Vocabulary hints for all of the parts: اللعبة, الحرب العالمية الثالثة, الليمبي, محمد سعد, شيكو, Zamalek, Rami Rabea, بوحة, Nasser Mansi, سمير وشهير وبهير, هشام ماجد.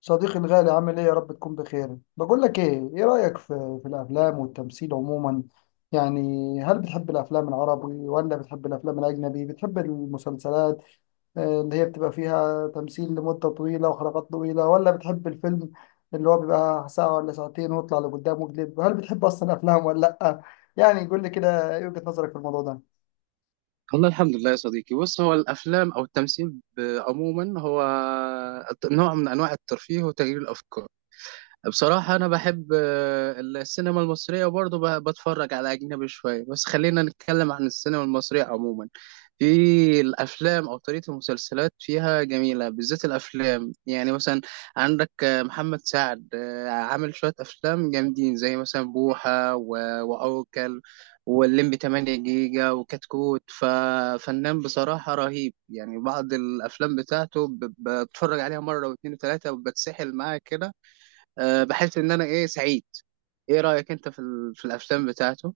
صديقي الغالي، عامل ايه؟ يا رب تكون بخير. بقول لك ايه رأيك في الافلام والتمثيل عموما؟ يعني هل بتحب الافلام العربي ولا بتحب الافلام الاجنبي؟ بتحب المسلسلات اللي هي بتبقى فيها تمثيل لمدة طويلة وحلقات طويلة، ولا بتحب الفيلم اللي هو بيبقى ساعة ولا ساعتين ويطلع لقدام مقلب؟ هل بتحب اصلا افلام ولا لا؟ يعني قول لي كده، ايه وجهة نظرك في الموضوع ده؟ والله الحمد لله يا صديقي. بص، هو الافلام او التمثيل عموما هو نوع من انواع الترفيه وتغيير الافكار. بصراحة أنا بحب السينما المصرية وبرضه بتفرج على أجنبي شوية. بس خلينا نتكلم عن السينما المصرية عموما. في الأفلام أو طريقة المسلسلات فيها جميلة، بالذات الأفلام. يعني مثلا عندك محمد سعد، عامل شوية أفلام جامدين زي مثلا بوحة وعوكل واللمبي 8 جيجا وكتكوت. ففنان بصراحة رهيب، يعني بعض الأفلام بتاعته بتفرج عليها مرة واتنين وتلاتة وبتسحل معاه كده. أه بحس ان انا ايه سعيد. ايه رأيك انت في في الافلام بتاعته؟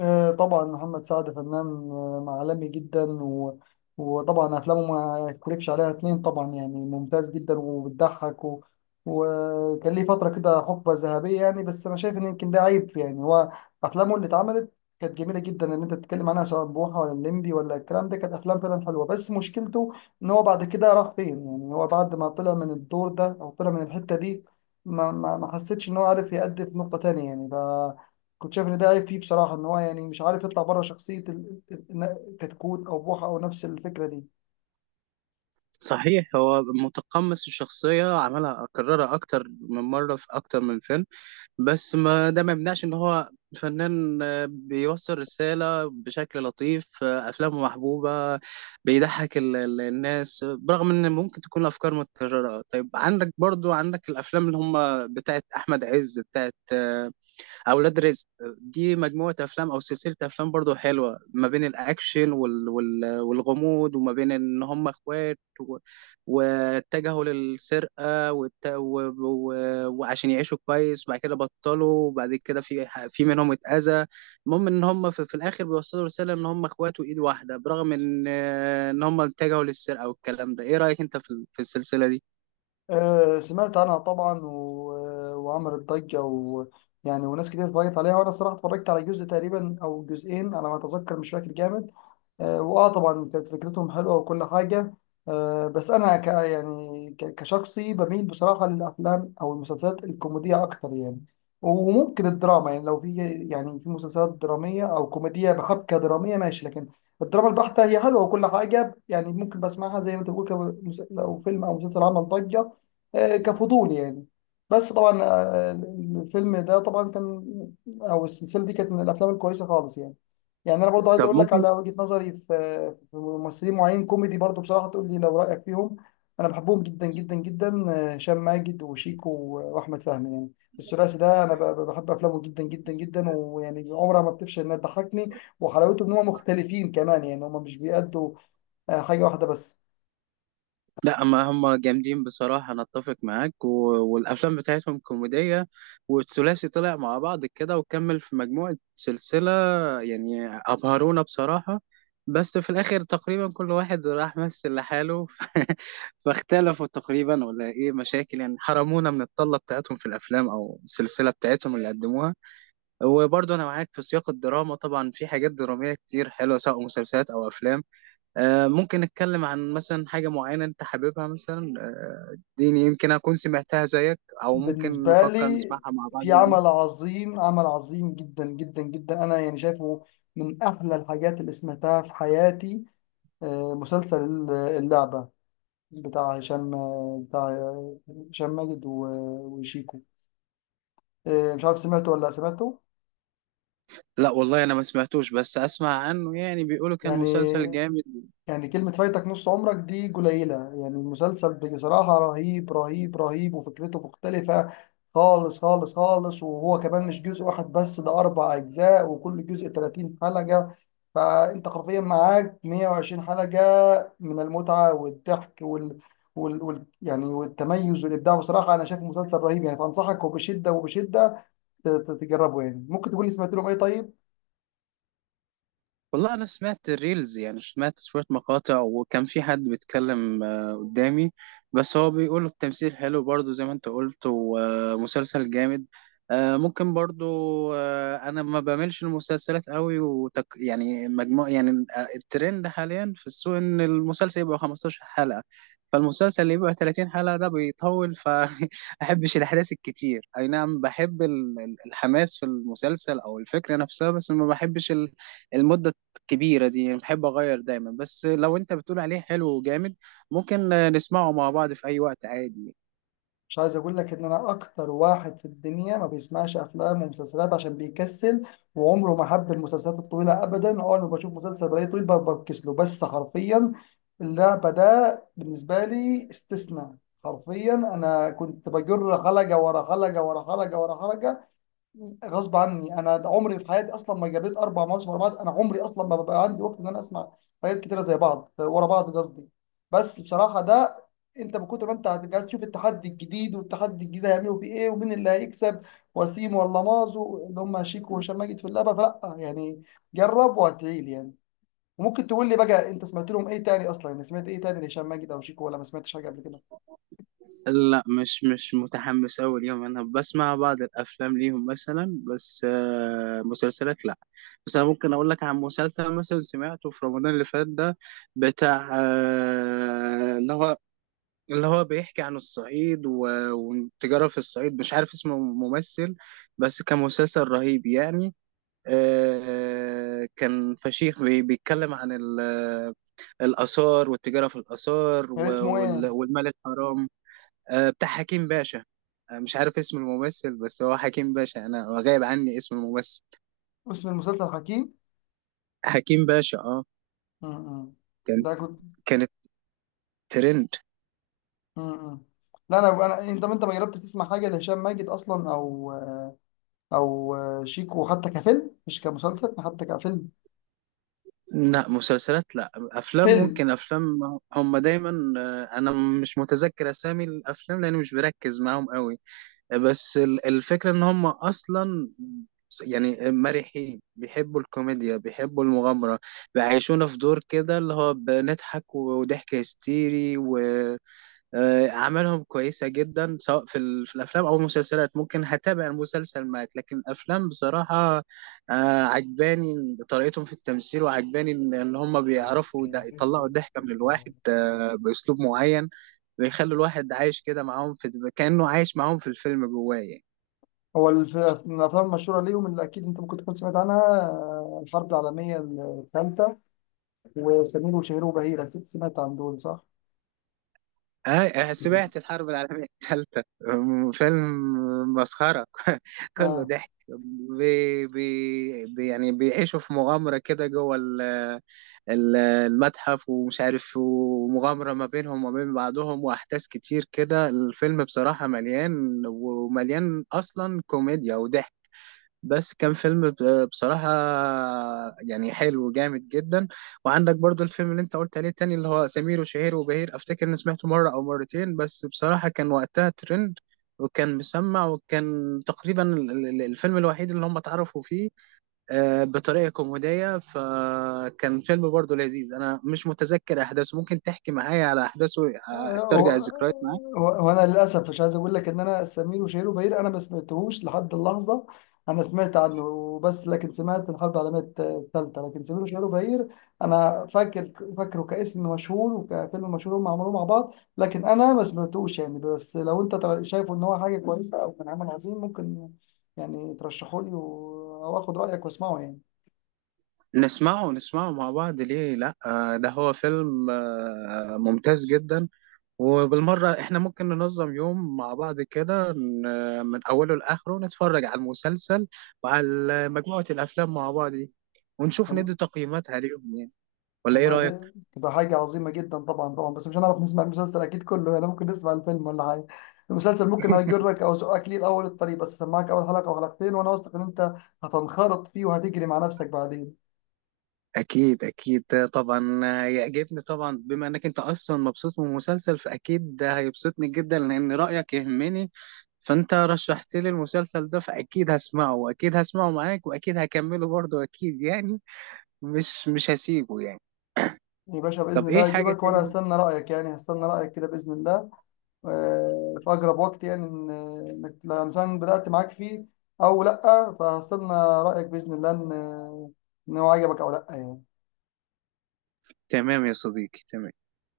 طبعا محمد سعد فنان عالمي جدا، وطبعا افلامه ما يختلفش عليها اتنين، طبعا يعني ممتاز جدا وبتضحك، وكان ليه فتره كده، حقبه ذهبيه يعني. بس انا شايف ان يمكن ده عيب يعني، هو افلامه اللي اتعملت كانت جميله جدا، ان انت تتكلم عنها سواء بوحه ولا الليمبي ولا الكلام ده، كانت افلام فعلا حلوه. بس مشكلته ان هو بعد كده راح فين يعني؟ هو بعد ما طلع من الدور ده او طلع من الحته دي، ما حسيتش ان هو عارف يأدي في نقطه تانيه يعني. ف كنت شايف ان ده عيب فيه بصراحه، ان هو يعني مش عارف يطلع بره شخصيه كتكوت او بوحه او نفس الفكره دي. صحيح هو متقمص الشخصية، عملها أكررها أكتر من مرة في أكتر من فيلم، بس ما ده ما يمنعش إن هو فنان، بيوصل رسالة بشكل لطيف، أفلامه محبوبة، بيضحك الناس برغم إن ممكن تكون الأفكار متكررة. طيب عندك برضو، عندك الأفلام اللي هم بتاعت أحمد عز، بتاعت اولاد رزق. دي مجموعه افلام او سلسله افلام برضو حلوه، ما بين الاكشن والغموض، وما بين ان هم اخوات واتجهوا للسرقه وعشان يعيشوا كويس. بعد كده بطلوا، وبعد كده في منهم اتاذى. المهم ان هم في الاخر بيوصلوا رساله ان هم اخوات وايد واحده برغم ان هم اتجهوا للسرقه والكلام ده. ايه رايك انت في, في السلسله دي؟ سمعت عنها طبعا، و... آه، وعملت ضجة يعني، وناس كتير اتفرجت عليها. وانا الصراحة اتفرجت على جزء تقريبا او جزئين على ما اتذكر، مش فاكر جامد. واه طبعا كانت فكرتهم حلوة وكل حاجة. بس انا يعني كشخصي بميل بصراحة للافلام او المسلسلات الكوميدية اكتر يعني. وممكن الدراما يعني، لو في، يعني في مسلسلات درامية او كوميدية بحبكة درامية ماشي، لكن الدراما البحتة هي حلوة وكل حاجة يعني. ممكن بسمعها زي ما انت بتقول، لو فيلم او مسلسل عمل ضجة، كفضول يعني. بس طبعا، الفيلم ده طبعا كان، او السلسله دي كانت من الافلام الكويسه خالص يعني. يعني انا برضو عايز طب اقول لك ممكن. على وجهه نظري في، في ممثلين معين كوميدي برضو بصراحه، تقول لي لو رايك فيهم. انا بحبهم جدا جدا جدا، هشام ماجد وشيكو واحمد فهمي يعني. الثلاثي ده انا بحب افلامه جدا جدا جدا، ويعني عمرها ما بتفشل انها تضحكني. وحلاوته ان هم مختلفين كمان، يعني هم مش بيأدوا حاجه واحده بس. لا ما هم جامدين بصراحة، أنا أتفق معاك. والأفلام بتاعتهم كوميدية، والثلاثي طلع مع بعض كده وكمل في مجموعة سلسلة، يعني أبهرونا بصراحة. بس في الآخر تقريبا كل واحد راح مثل لحاله فاختلفوا تقريبا ولا إيه مشاكل، يعني حرمونا من الطلة بتاعتهم في الأفلام أو السلسلة بتاعتهم اللي قدموها. وبرضه أنا معاك في سياق الدراما، طبعا في حاجات درامية كتير حلوة سواء مسلسلات أو أفلام. ممكن نتكلم عن مثلا حاجة معينة أنت حاببها مثلا، دي يمكن أكون سمعتها زيك، أو ممكن بالنسبة نفكر لي، نسمعها مع بعض في بقى. عمل عظيم، عمل عظيم جدا جدا جدا، أنا يعني شايفه من أحلى الحاجات اللي سمعتها في حياتي: مسلسل اللعبة، بتاع هشام ماجد وشيكو. مش عارف سمعته ولا لأ، سمعته؟ لا والله أنا ما سمعتوش، بس أسمع عنه يعني، بيقولوا كان يعني مسلسل جامد. يعني كلمة فايتك نص عمرك دي قليلة يعني. المسلسل بصراحة رهيب رهيب رهيب، وفكرته مختلفة خالص خالص خالص، وهو كمان مش جزء واحد بس، ده أربع أجزاء وكل جزء 30 حلقة. فأنت حرفيا معاك 120 حلقة من المتعة والضحك يعني، والتميز والإبداع. بصراحة أنا شايف مسلسل رهيب يعني، فأنصحك وبشدة وبشدة تجربه يعني. ممكن تقول لي سمعت لهم إيه طيب؟ والله انا سمعت الريلز، يعني سمعت شويه مقاطع وكان في حد بيتكلم قدامي، بس هو بيقول التمثيل حلو برضو زي ما انت قلت، ومسلسل جامد. ممكن برضو. انا ما بعملش المسلسلات قوي وتك يعني مجموع يعني. الترند حاليا في السوق ان المسلسل يبقى 15 حلقه، فالمسلسل اللي يبقى 30 حلقه ده بيطول. فاحبش الاحداث الكتير. اي نعم بحب الحماس في المسلسل او الفكره نفسها، بس ما بحبش المدة كبيرة دي، يعني بحب أغير دايما. بس لو أنت بتقول عليه حلو وجامد، ممكن نسمعه مع بعض في أي وقت عادي. مش عايز اقول لك ان انا اكتر واحد في الدنيا ما بيسمعش افلام ومسلسلات عشان بيكسل، وعمره ما حب المسلسلات الطويله ابدا. اه انا بشوف مسلسل بلاقيه طويل بفكس له. بس حرفيا اللعبه ده بالنسبه لي استثناء. حرفيا انا كنت بجر حلقه ورا حلقه ورا حلقه ورا حلقه غصب عني. انا عمري في حياتي اصلا ما جريت اربع مواسم ورا بعض، انا عمري اصلا ما ببقى عندي وقت ان انا اسمع حاجات كتيره زي بعض ورا بعض قصدي. بس بصراحه، ده انت من كتر ما انت هتبقى عايز تشوف التحدي الجديد، والتحدي الجديد هيعملوا فيه ايه، ومين اللي هيكسب، وسيم ولا مازو، اللي هم شيكو وهشام ماجد في اللعبه. فلا يعني، جرب وهتعيل يعني. وممكن تقول لي بقى، انت سمعت لهم ايه تاني اصلا؟ يعني سمعت ايه تاني لهشام ماجد او شيكو، ولا ما سمعتش حاجه قبل كده؟ لا مش متحمس أوي ليهم، أنا بسمع بعض الأفلام ليهم مثلا بس، مسلسلات لا. بس أنا ممكن أقول لك عن مسلسل مثلا سمعته في رمضان اللي فات ده، بتاع اللي هو بيحكي عن الصعيد والتجارة في الصعيد، مش عارف اسمه ممثل، بس كان مسلسل رهيب يعني. كان فشيخ بيتكلم عن الآثار والتجارة في الآثار كان اسمه ايه؟ والمال الحرام. بتاع حكيم باشا. مش عارف اسم الممثل، بس هو حكيم باشا، أنا غايب عني اسم الممثل. اسم المسلسل حكيم. حكيم باشا اه. م- م. كان، ده كنت، كانت ترند. امم لا، انا انا انت ما جربت تسمع حاجه لهشام ماجد اصلا، او شيكو، حتى كفيلم مش كمسلسل، حتى كفيلم، لا مسلسلات لا، أفلام فيلم؟ ممكن، أفلام هم دايما. أنا مش متذكر أسامي الأفلام لأني مش بركز معاهم قوي، بس الفكرة ان هم اصلا يعني مرحين، بيحبوا الكوميديا، بيحبوا المغامرة، بيعيشونا في دور كده اللي هو بنضحك وضحك هستيري، وأعمالهم كويسة جدا سواء في, في الأفلام أو المسلسلات. ممكن هتابع المسلسل معاك، لكن الأفلام بصراحة عجباني طريقتهم في التمثيل، وعجباني إن هم بيعرفوا يطلعوا الضحكة من الواحد بأسلوب معين، بيخلي الواحد عايش كده معاهم، في كأنه عايش معاهم في الفيلم جواه يعني. هو من الافلام المشهوره ليهم، اللي اكيد انت ممكن تكون سمعت عنها، الحرب العالميه الثالثه، وسمير وشهير وبهير. اكيد سمعت عن دول، صح؟ آه سمعت الحرب العالمية الثالثة فيلم مسخرة كله آه. ضحك. يعني بيعيشوا في مغامرة كده جوه المتحف ومش عارف، ومغامرة ما بينهم وما بين بعضهم وأحداث كتير كده. الفيلم بصراحة مليان، ومليان أصلا كوميديا وضحك، بس كان فيلم بصراحة يعني حلو جامد جدا. وعندك برضو الفيلم اللي انت قلت عليه التاني اللي هو سمير وشهير وبهير، افتكر اني سمعته مرة او مرتين، بس بصراحة كان وقتها ترند وكان مسمع، وكان تقريبا الفيلم الوحيد اللي هم اتعرفوا فيه بطريقة كوميدية. فكان فيلم برضو لذيذ، انا مش متذكر احداثه، ممكن تحكي معايا على احداثه، استرجع و- الذكريات معاك. وانا للاسف مش عايز اقول لك ان انا سمير وشهير وبهير انا ما سمعتهوش لحد اللحظه. انا سمعت عنه وبس، لكن سمعت الحرب العالميه الثالثه. لكن سمير وشهير وبهير انا فاكر، فاكره كاسم مشهور وكفيلم مشهور هم عملوه مع بعض، لكن انا ما سمعتوش يعني. بس لو انت شايف ان هو حاجه كويسه او كان عمل عظيم، ممكن يعني ترشحه لي، او اخد رايك واسمعه يعني. نسمعه، نسمعه مع بعض ليه لا، ده هو فيلم ممتاز جدا. وبالمرة احنا ممكن ننظم يوم مع بعض كده، من أوله لآخره نتفرج على المسلسل وعلى مجموعة الأفلام مع بعض دي، ونشوف ندي تقييمات عليهم يعني. ولا ايه والله رأيك؟ دي تبقى حاجة عظيمة جدا، طبعا طبعا، بس مش هنعرف نسمع المسلسل أكيد كله يعني، ممكن نسمع الفيلم ولا حاجة. المسلسل ممكن أجرك أو أزقك ليه الأول الطريق، بس أسمعك أول حلقة أو حلقتين وأنا واثق إن أنت هتنخرط فيه وهتجري مع نفسك بعدين. أكيد أكيد طبعا. يعجبني طبعا، بما إنك أنت أصلا مبسوط من المسلسل فأكيد ده هيبسطني جدا لأن رأيك يهمني، فأنت رشحت لي المسلسل ده فأكيد هسمعه، وأكيد هسمعه معاك، وأكيد هكمله برضه أكيد يعني، مش هسيبه يعني. يا باشا، بإذن طب ايه الله حاجة أجيبك تاني؟ وأنا هستنى رأيك يعني، هستنى رأيك كده بإذن الله. في أقرب وقت يعني، إنك لو مثلا بدأت معاك فيه أو لأ، فهستنى رأيك بإذن الله، إن هو عجبك أو لأ يعني. تمام يا صديقي تمام.